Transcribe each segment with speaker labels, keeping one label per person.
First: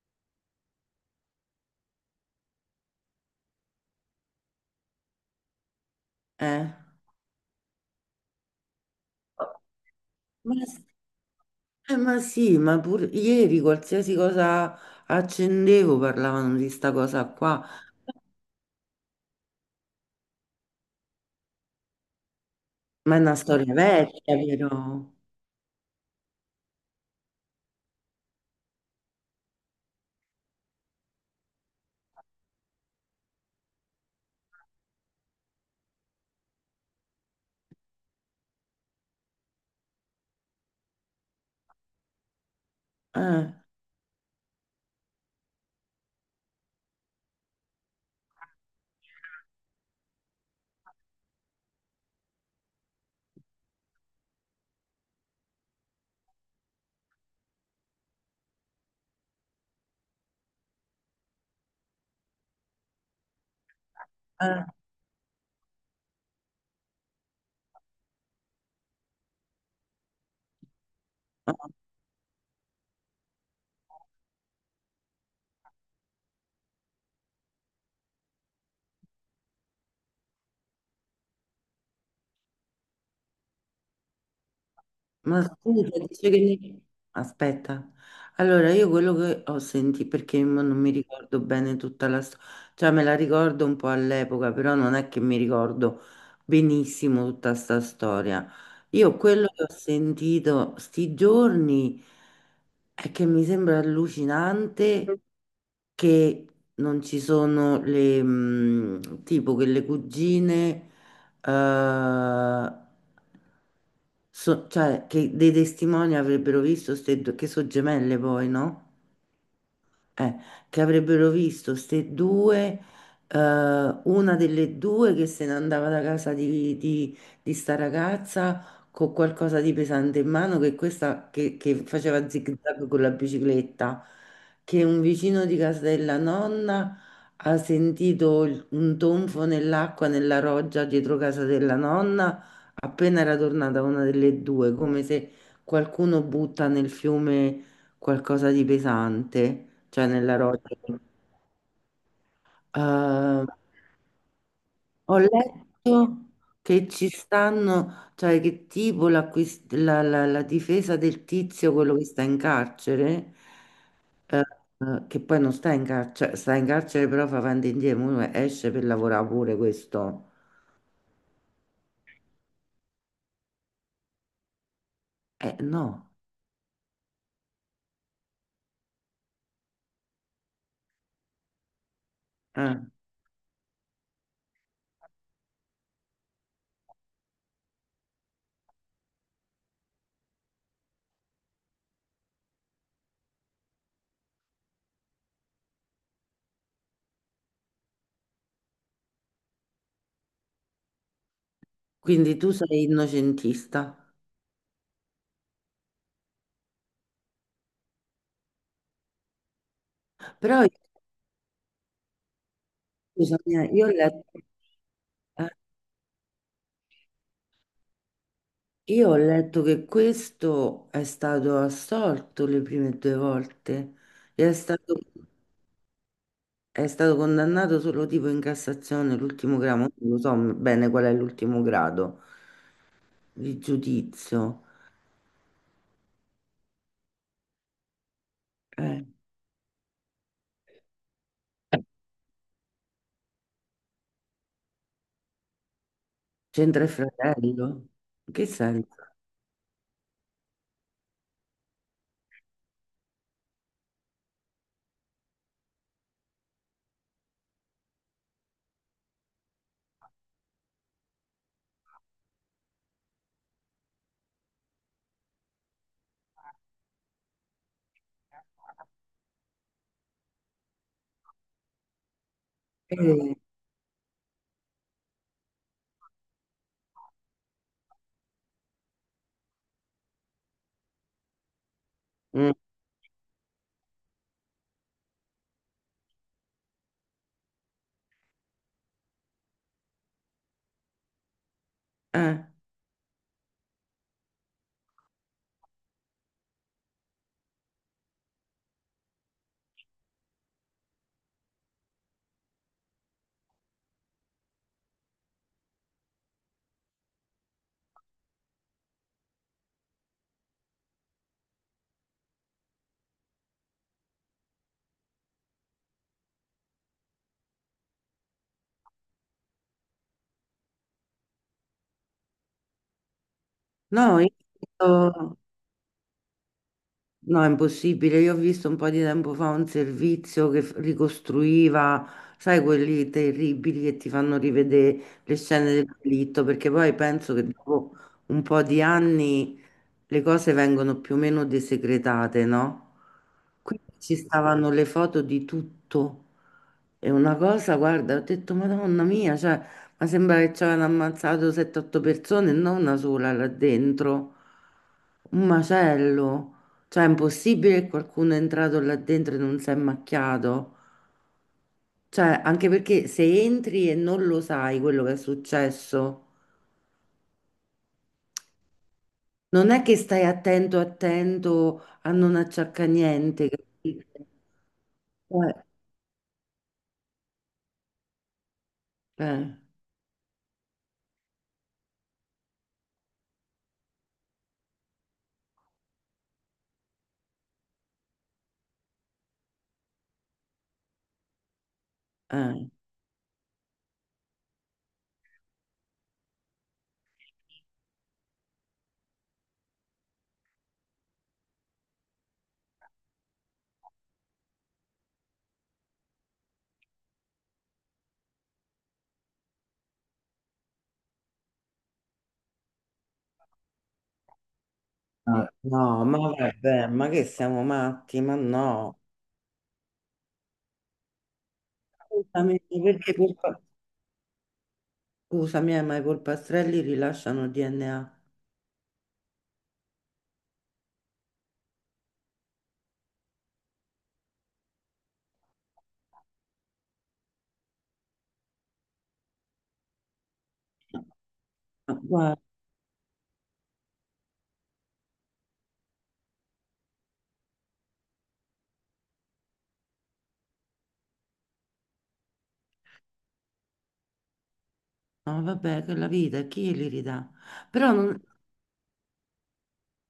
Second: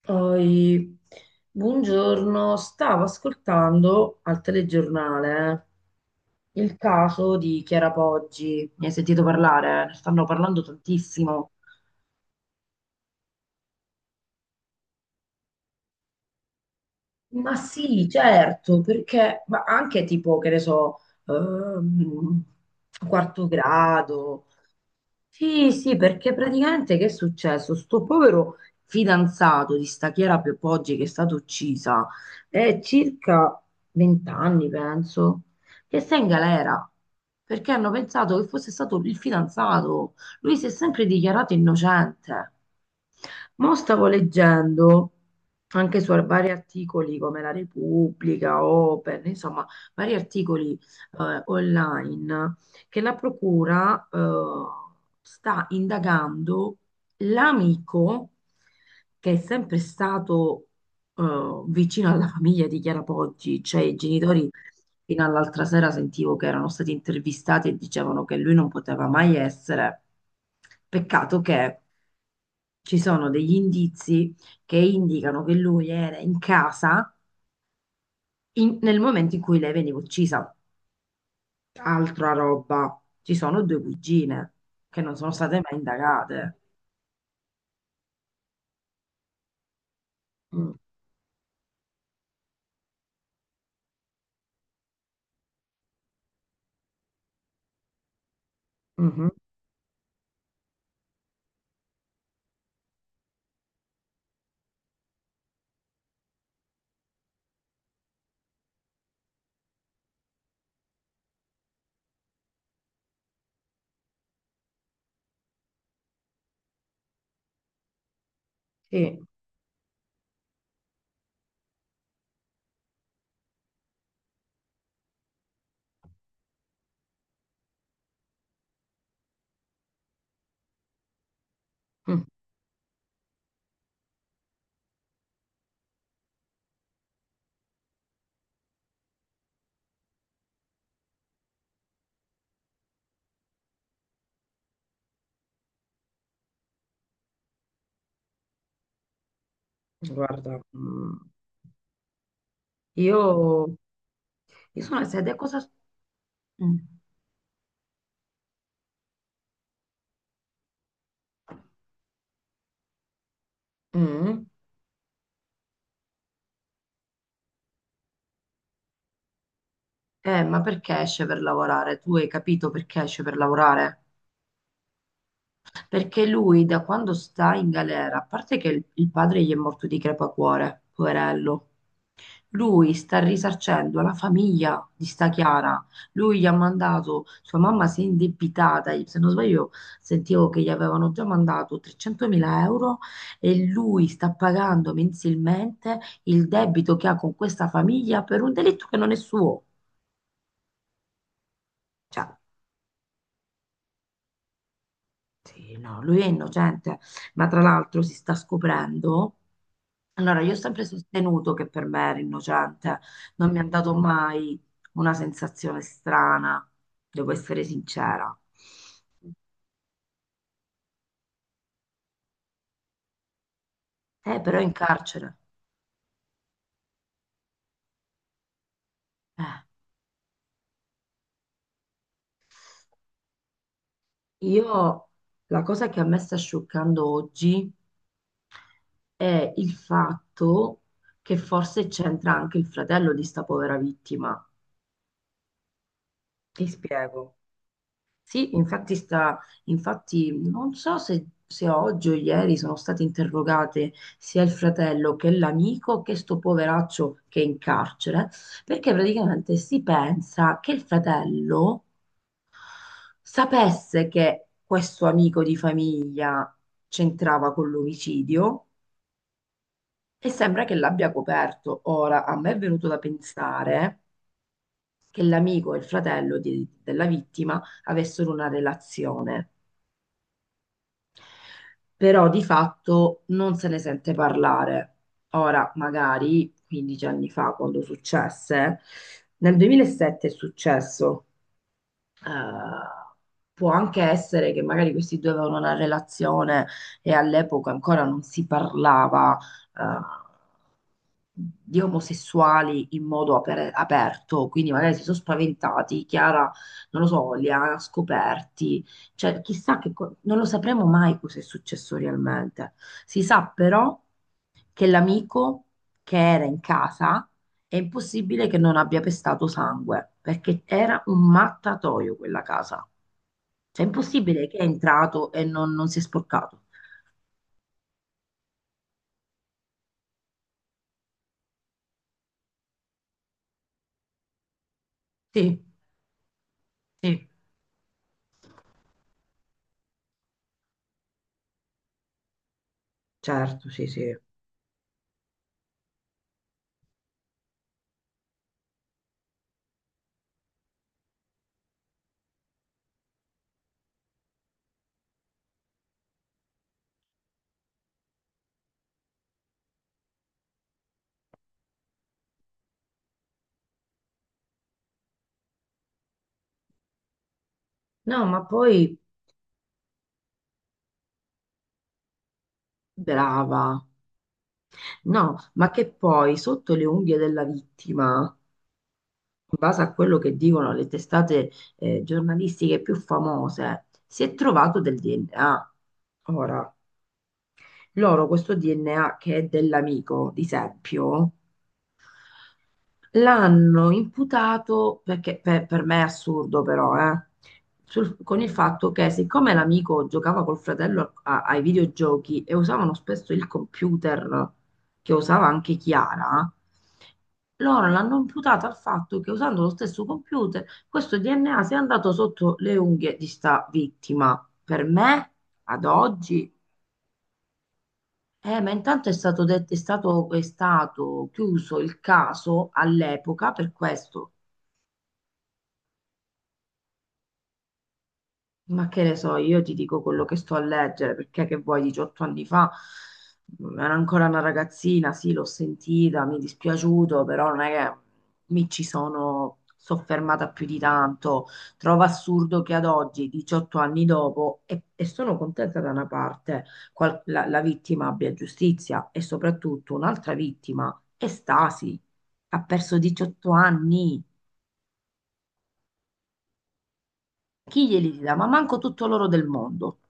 Speaker 1: Poi, buongiorno, stavo ascoltando al telegiornale
Speaker 2: Eh.
Speaker 1: il caso di Chiara Poggi. Ne hai sentito parlare? Ne stanno
Speaker 2: Ma,
Speaker 1: parlando
Speaker 2: s-
Speaker 1: tantissimo.
Speaker 2: ma sì, ma pur ieri qualsiasi cosa accendevo parlavano di sta cosa
Speaker 1: Ma
Speaker 2: qua,
Speaker 1: sì, certo, perché ma anche tipo, che ne so, ehm,
Speaker 2: ma è una
Speaker 1: quarto
Speaker 2: storia vecchia,
Speaker 1: grado.
Speaker 2: però.
Speaker 1: Sì, sì, perché praticamente che è successo? Sto povero fidanzato di sta Chiara Piopoggi che è stata uccisa, è circa 20 anni, penso, che sta in galera, perché hanno pensato che fosse stato il fidanzato. Lui si è sempre dichiarato innocente.
Speaker 2: Eh,
Speaker 1: Mo' stavo leggendo anche su vari articoli come La Repubblica, Open, insomma, vari articoli online, che la procura sta indagando l'amico che è sempre stato vicino alla famiglia di Chiara Poggi, cioè i genitori.
Speaker 2: eh,
Speaker 1: Fino all'altra sera sentivo che erano stati intervistati e dicevano che lui non poteva mai essere. Peccato che ci sono degli indizi che indicano che lui era in casa nel momento in cui lei veniva uccisa. Altra roba, ci sono due cugine che non sono
Speaker 2: ma
Speaker 1: state mai
Speaker 2: scusa,
Speaker 1: indagate.
Speaker 2: aspetta, allora io quello che ho sentito, perché mo
Speaker 1: Mm.
Speaker 2: non mi ricordo bene tutta la storia, cioè me la ricordo un po' all'epoca, però non è che mi ricordo benissimo tutta sta storia. Io
Speaker 1: Mhm.
Speaker 2: quello che ho sentito sti giorni... È che mi sembra allucinante che non ci sono le, tipo che le cugine, eh, cioè che dei testimoni avrebbero visto ste che sono gemelle poi, no?
Speaker 1: Sì.
Speaker 2: eh, che avrebbero visto ste due, una delle due che se ne andava da casa di sta ragazza con qualcosa di pesante in mano, che questa che
Speaker 1: Mm.
Speaker 2: faceva zig-zag con la bicicletta, che un vicino di casa della nonna ha sentito un tonfo nell'acqua nella roggia dietro casa della nonna appena era tornata una delle due, come se qualcuno butta nel fiume qualcosa di pesante cioè nella
Speaker 1: Guarda,
Speaker 2: roccia.
Speaker 1: mm.
Speaker 2: Eh,
Speaker 1: Io. Io sono
Speaker 2: ho
Speaker 1: sede cosa.
Speaker 2: letto
Speaker 1: Mm.
Speaker 2: che ci stanno, cioè che tipo la difesa del tizio, quello che sta in carcere, eh,
Speaker 1: Mm.
Speaker 2: che poi non sta in carcere, sta in carcere però fa avanti e indietro, mo esce per lavorare pure questo.
Speaker 1: Ma perché esce per lavorare? Tu hai capito perché esce per lavorare?
Speaker 2: Eh no,
Speaker 1: Perché lui da quando sta in galera, a parte che il padre gli è morto di crepacuore, poverello.
Speaker 2: eh.
Speaker 1: Lui sta risarcendo la famiglia di sta Chiara. Lui gli ha mandato, sua mamma si è indebitata, se non sbaglio sentivo che gli avevano già mandato 300.000 euro e lui sta pagando mensilmente il debito che ha con questa famiglia per un delitto che non è suo. Cioè,
Speaker 2: Quindi tu sei innocentista.
Speaker 1: sì, no, lui è innocente, ma tra l'altro si sta scoprendo. Allora, io ho
Speaker 2: Però
Speaker 1: sempre sostenuto che per me era innocente, non
Speaker 2: scusami,
Speaker 1: mi ha
Speaker 2: io ho
Speaker 1: dato
Speaker 2: letto...
Speaker 1: mai una
Speaker 2: Eh,
Speaker 1: sensazione strana, devo essere sincera.
Speaker 2: io ho letto che questo è stato assolto le prime due volte e è
Speaker 1: Però è in
Speaker 2: stato,
Speaker 1: carcere.
Speaker 2: è stato condannato solo tipo in Cassazione, l'ultimo
Speaker 1: Eh,
Speaker 2: grado, non lo so bene qual è l'ultimo grado di giudizio.
Speaker 1: io la cosa che a me sta scioccando oggi
Speaker 2: Eh,
Speaker 1: è il fatto che forse c'entra anche il fratello di sta povera vittima. Ti
Speaker 2: c'entra il
Speaker 1: spiego.
Speaker 2: fratello? In che
Speaker 1: Sì,
Speaker 2: senso?
Speaker 1: infatti non so se oggi o ieri sono state interrogate sia il fratello che l'amico che sto poveraccio che è in carcere, perché praticamente si pensa che il fratello sapesse che questo amico di famiglia c'entrava con l'omicidio e sembra che l'abbia coperto. Ora, a me è venuto da
Speaker 2: Eh,
Speaker 1: pensare che l'amico e il fratello della vittima avessero una relazione. Però di
Speaker 2: mm,
Speaker 1: fatto non se ne sente parlare. Ora, magari 15 anni fa, quando successe, nel 2007 è successo,
Speaker 2: eh.
Speaker 1: eh, può anche essere che magari questi due avevano una relazione e all'epoca ancora non si parlava, eh, di omosessuali in modo aperto, quindi magari si sono spaventati, Chiara, non lo so, li ha scoperti, cioè chissà non lo sapremo mai cosa è successo realmente. Si sa però che l'amico che era in casa è impossibile che non abbia pestato sangue, perché era un mattatoio quella casa. Cioè, è
Speaker 2: No,
Speaker 1: impossibile che è entrato
Speaker 2: io...
Speaker 1: e non si è sporcato.
Speaker 2: No, è impossibile. Io ho visto un po' di tempo fa un servizio che ricostruiva, sai, quelli terribili che ti fanno rivedere le
Speaker 1: Sì,
Speaker 2: scene del delitto, perché poi
Speaker 1: sì,
Speaker 2: penso che dopo un po' di anni le cose vengono più o meno desecretate, no?
Speaker 1: certo, sì,
Speaker 2: Quindi
Speaker 1: sì.
Speaker 2: ci stavano le foto di tutto. E una cosa, guarda, ho detto, Madonna mia, cioè, ma sembra che ci avevano ammazzato 7-8 persone, e non una sola là dentro. Un macello. Cioè, è impossibile che qualcuno è entrato là dentro e non si è macchiato. Cioè, anche perché se entri e non lo sai quello che è successo,
Speaker 1: No, ma poi,
Speaker 2: non è che stai attento, attento a non acciaccare niente,
Speaker 1: brava.
Speaker 2: capito?
Speaker 1: No,
Speaker 2: Eh,
Speaker 1: ma che poi sotto le unghie della vittima, in
Speaker 2: eh,
Speaker 1: base a quello che dicono le testate giornalistiche più famose, si è trovato del DNA. Ora, loro questo DNA che è dell'amico di Seppio
Speaker 2: eh.
Speaker 1: l'hanno imputato, perché per me è assurdo però, con il fatto che siccome l'amico giocava col fratello ai videogiochi e usavano spesso il computer che usava anche Chiara, loro l'hanno imputato al fatto che usando lo stesso computer questo DNA sia andato sotto le unghie di sta vittima. Per me,
Speaker 2: Ah,
Speaker 1: ad
Speaker 2: no, ma
Speaker 1: oggi,
Speaker 2: vabbè, ma che siamo matti? Ma
Speaker 1: ma
Speaker 2: no,
Speaker 1: intanto è stato detto, è stato chiuso il
Speaker 2: Scusami,
Speaker 1: caso
Speaker 2: perché
Speaker 1: all'epoca
Speaker 2: colpa...
Speaker 1: per questo.
Speaker 2: Scusami, ma i polpastrelli rilasciano DNA.
Speaker 1: Ma che ne so, io ti dico quello che sto a leggere, perché che vuoi, 18 anni fa era ancora una ragazzina. Sì, l'ho sentita, mi è dispiaciuto, però non è che mi ci sono soffermata più di tanto.
Speaker 2: Ma
Speaker 1: Trovo
Speaker 2: guarda,
Speaker 1: assurdo che ad oggi, 18 anni dopo, e sono contenta da una parte, la vittima abbia giustizia, e soprattutto un'altra vittima è Stasi, ha perso 18 anni.
Speaker 2: no, vabbè, che la vita, chi li ridà?
Speaker 1: Chi
Speaker 2: Però
Speaker 1: glieli
Speaker 2: non-
Speaker 1: dà? Ma manco tutto l'oro del mondo.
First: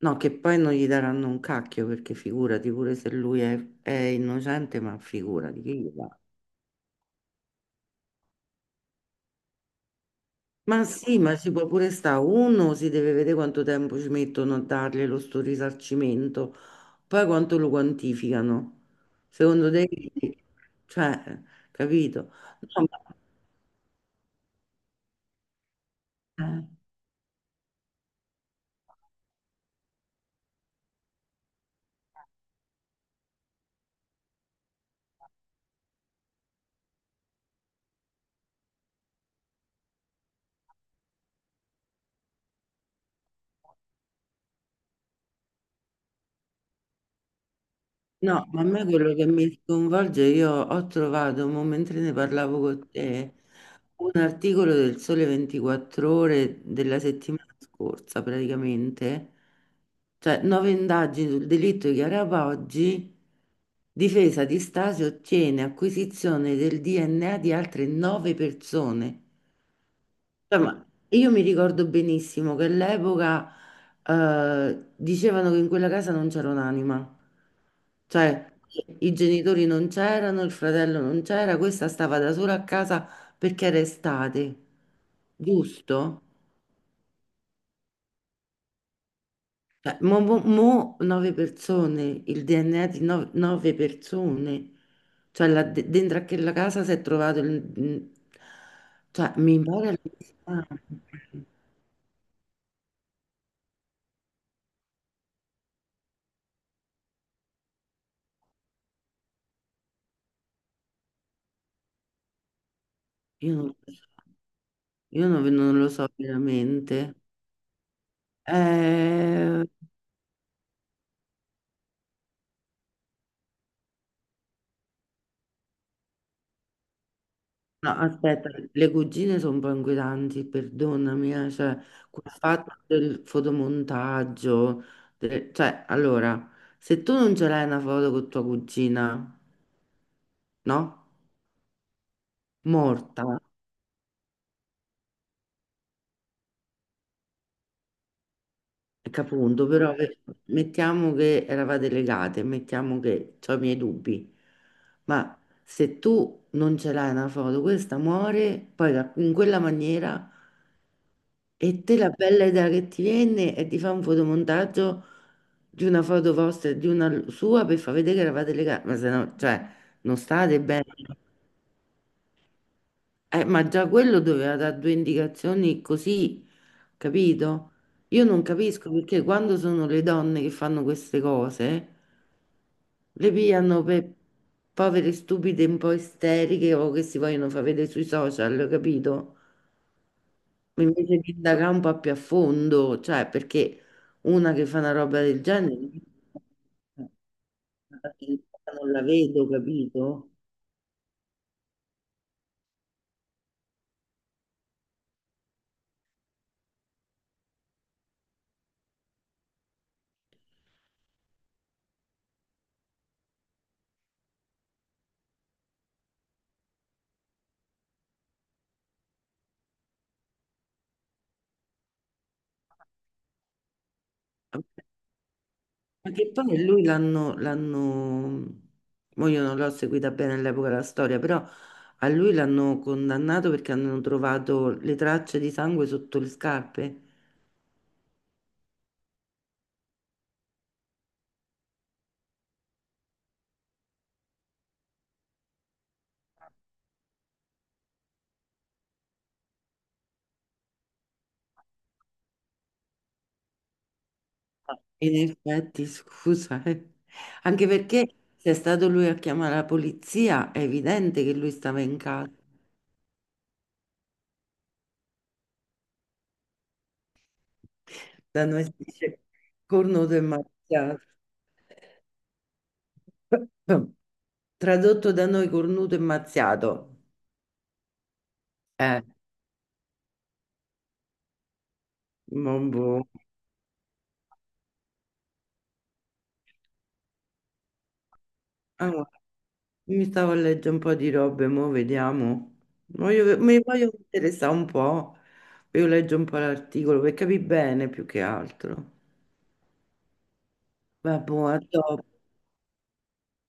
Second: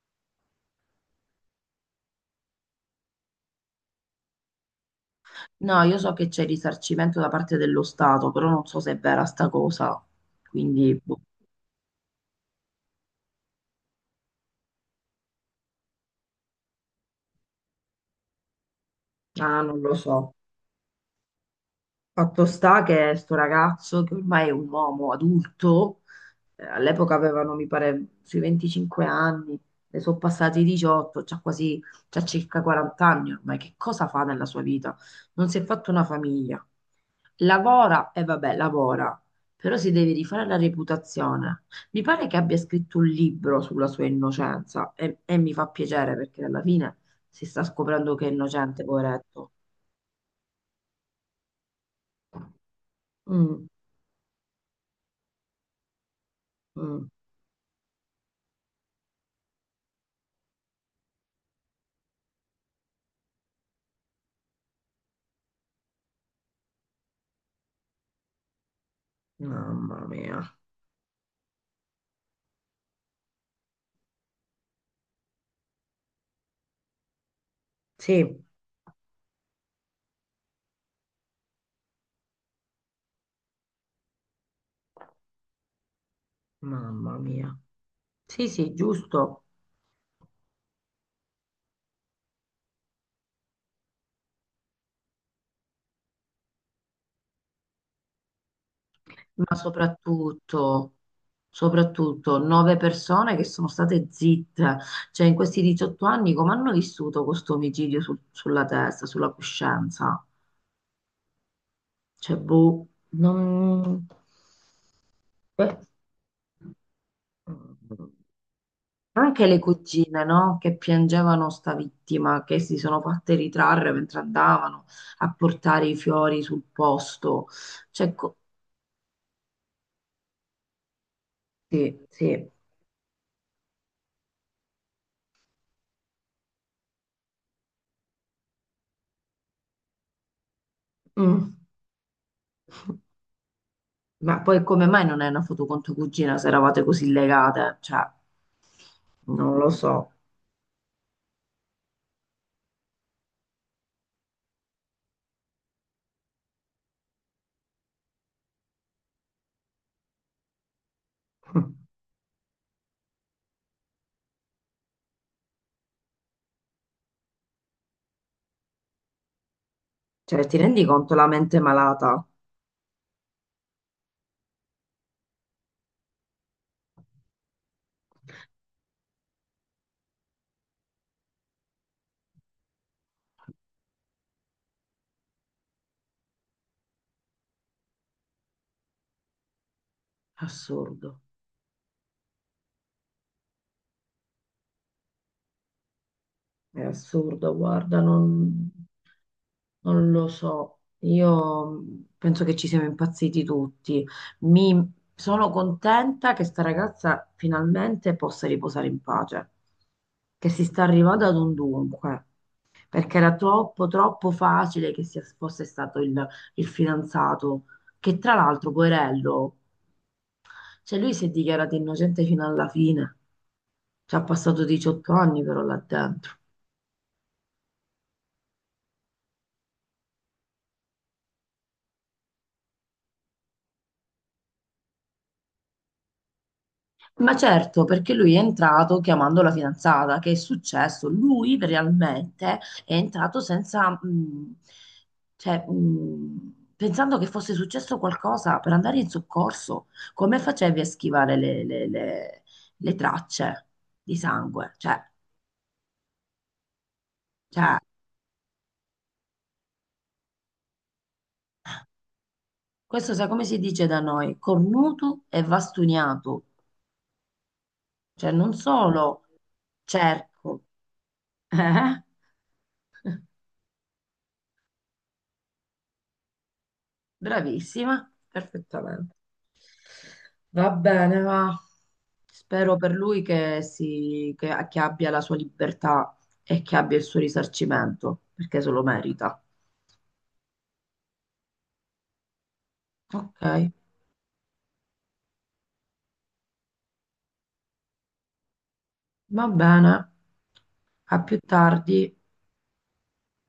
Speaker 2: no, che poi non gli daranno un cacchio, perché figurati, pure se è innocente, ma figurati, chi
Speaker 1: No,
Speaker 2: gli
Speaker 1: io
Speaker 2: dà?
Speaker 1: so che c'è risarcimento da parte dello Stato, però non so se è vera sta cosa,
Speaker 2: Ma
Speaker 1: quindi boh.
Speaker 2: sì, ma ci può pure stare. Uno si deve vedere quanto tempo ci mettono a dargli lo sto risarcimento, poi quanto lo quantificano.
Speaker 1: Ah,
Speaker 2: Secondo
Speaker 1: non
Speaker 2: te,
Speaker 1: lo so.
Speaker 2: cioè, capito?
Speaker 1: Fatto sta
Speaker 2: No,
Speaker 1: che sto ragazzo, che ormai è un uomo adulto,
Speaker 2: ma- eh.
Speaker 1: all'epoca avevano, mi pare, sui 25 anni, ne sono passati 18, c'ha circa 40 anni ormai, che cosa fa nella sua vita? Non si è fatto una famiglia. Lavora, e vabbè, lavora, però si deve rifare la reputazione. Mi pare che abbia scritto un libro sulla sua innocenza, e mi fa piacere perché alla fine si sta scoprendo che è
Speaker 2: No, ma a
Speaker 1: innocente,
Speaker 2: me quello che mi
Speaker 1: poveretto.
Speaker 2: sconvolge, io ho trovato, mo mentre ne parlavo con te,
Speaker 1: Mm.
Speaker 2: un articolo del Sole 24 Ore della
Speaker 1: Mm.
Speaker 2: settimana scorsa, praticamente, cioè nove indagini sul delitto di Chiara Poggi, difesa di Stasi ottiene acquisizione del DNA di altre nove persone.
Speaker 1: Mamma mia.
Speaker 2: Cioè, ma io mi ricordo benissimo che all'epoca dicevano che in quella casa non c'era un'anima,
Speaker 1: Sì,
Speaker 2: cioè i genitori non c'erano, il fratello non c'era, questa stava da sola a casa perché era estate, giusto?
Speaker 1: mamma mia. Sì, sì, giusto.
Speaker 2: Cioè, mo nove persone, il DNA di nove persone, cioè là dentro a quella casa si è trovato il... Cioè,
Speaker 1: Ma
Speaker 2: mi pare...
Speaker 1: soprattutto,
Speaker 2: allucinante.
Speaker 1: soprattutto nove persone che sono state zitte. Cioè, in questi 18 anni, come hanno vissuto questo omicidio sulla testa, sulla coscienza? Cioè, boh,
Speaker 2: Io non lo so.
Speaker 1: non.
Speaker 2: Io
Speaker 1: Beh.
Speaker 2: non lo so veramente.
Speaker 1: Anche le
Speaker 2: Eh,
Speaker 1: cugine, no? Che piangevano sta vittima, che si sono fatte ritrarre mentre andavano a portare i fiori sul posto.
Speaker 2: no,
Speaker 1: Cioè,
Speaker 2: aspetta, le cugine sono un po' inquietanti, perdonami, cioè,
Speaker 1: sì,
Speaker 2: quel
Speaker 1: sì.
Speaker 2: fatto del fotomontaggio, cioè, allora, se tu non ce l'hai una foto con tua cugina, no?
Speaker 1: Mm.
Speaker 2: Morta,
Speaker 1: Ma poi come mai non è una foto con tua cugina se eravate così legate? Cioè,
Speaker 2: che
Speaker 1: non
Speaker 2: appunto,
Speaker 1: lo so.
Speaker 2: mettiamo che eravate legate, mettiamo che ho i miei dubbi, ma se tu non ce l'hai una foto, questa muore, in quella maniera... E te la bella idea che ti viene è di fare un fotomontaggio di una foto vostra e di una sua per far vedere che eravate legati, ma se no, cioè, non
Speaker 1: Cioè, ti
Speaker 2: state bene.
Speaker 1: rendi conto la mente malata?
Speaker 2: Ma già quello doveva dare due indicazioni così, capito? Io non capisco perché quando sono le donne che fanno queste cose, le pigliano per povere stupide un po' isteriche o che si vogliono far vedere sui social, capito? Invece
Speaker 1: Assurdo.
Speaker 2: di indagare un po' più a fondo, cioè perché una che fa una roba del genere
Speaker 1: È assurdo, guarda, non,
Speaker 2: non la vedo,
Speaker 1: non lo
Speaker 2: capito?
Speaker 1: so. Io penso che ci siamo impazziti tutti. Mi sono contenta che sta ragazza finalmente possa riposare in pace, che si sta arrivando ad un dunque, perché era troppo, troppo facile che sia, fosse stato il fidanzato, che tra l'altro, poverello, cioè lui si è dichiarato innocente fino alla fine. Ci ha passato 18 anni però là
Speaker 2: Ma che
Speaker 1: dentro.
Speaker 2: poi l'hanno, mo io non l'ho seguita bene all'epoca la storia, però a lui l'hanno condannato perché hanno trovato le tracce di sangue sotto le scarpe.
Speaker 1: Ma certo, perché lui è entrato chiamando la fidanzata, che è successo? Lui realmente è entrato senza, cioè, pensando che fosse successo qualcosa per andare in soccorso. Come facevi a schivare le tracce di sangue? Cioè,
Speaker 2: In effetti, scusa, eh. Anche
Speaker 1: cioè,
Speaker 2: perché se è stato lui a chiamare la polizia, è evidente che lui stava in casa.
Speaker 1: questo sai come si dice da noi? Cornuto e vastuniato. Cioè,
Speaker 2: Da
Speaker 1: non
Speaker 2: noi si dice
Speaker 1: solo
Speaker 2: cornuto e
Speaker 1: cerco,
Speaker 2: mazziato.
Speaker 1: eh?
Speaker 2: Tradotto da noi cornuto e mazziato.
Speaker 1: Bravissima,
Speaker 2: Eh,
Speaker 1: perfettamente. Va bene, va.
Speaker 2: mon
Speaker 1: Spero per
Speaker 2: boh.
Speaker 1: lui che abbia la sua libertà e che abbia il suo risarcimento, perché se lo
Speaker 2: Ah,
Speaker 1: merita.
Speaker 2: mi stavo a leggere un po' di robe, mo vediamo. Mi
Speaker 1: Ok,
Speaker 2: voglio interessare un po'. Io leggo un po' l'articolo per capire bene più che altro.
Speaker 1: va bene. A
Speaker 2: Vabbè,
Speaker 1: più
Speaker 2: boh, a dopo.
Speaker 1: tardi.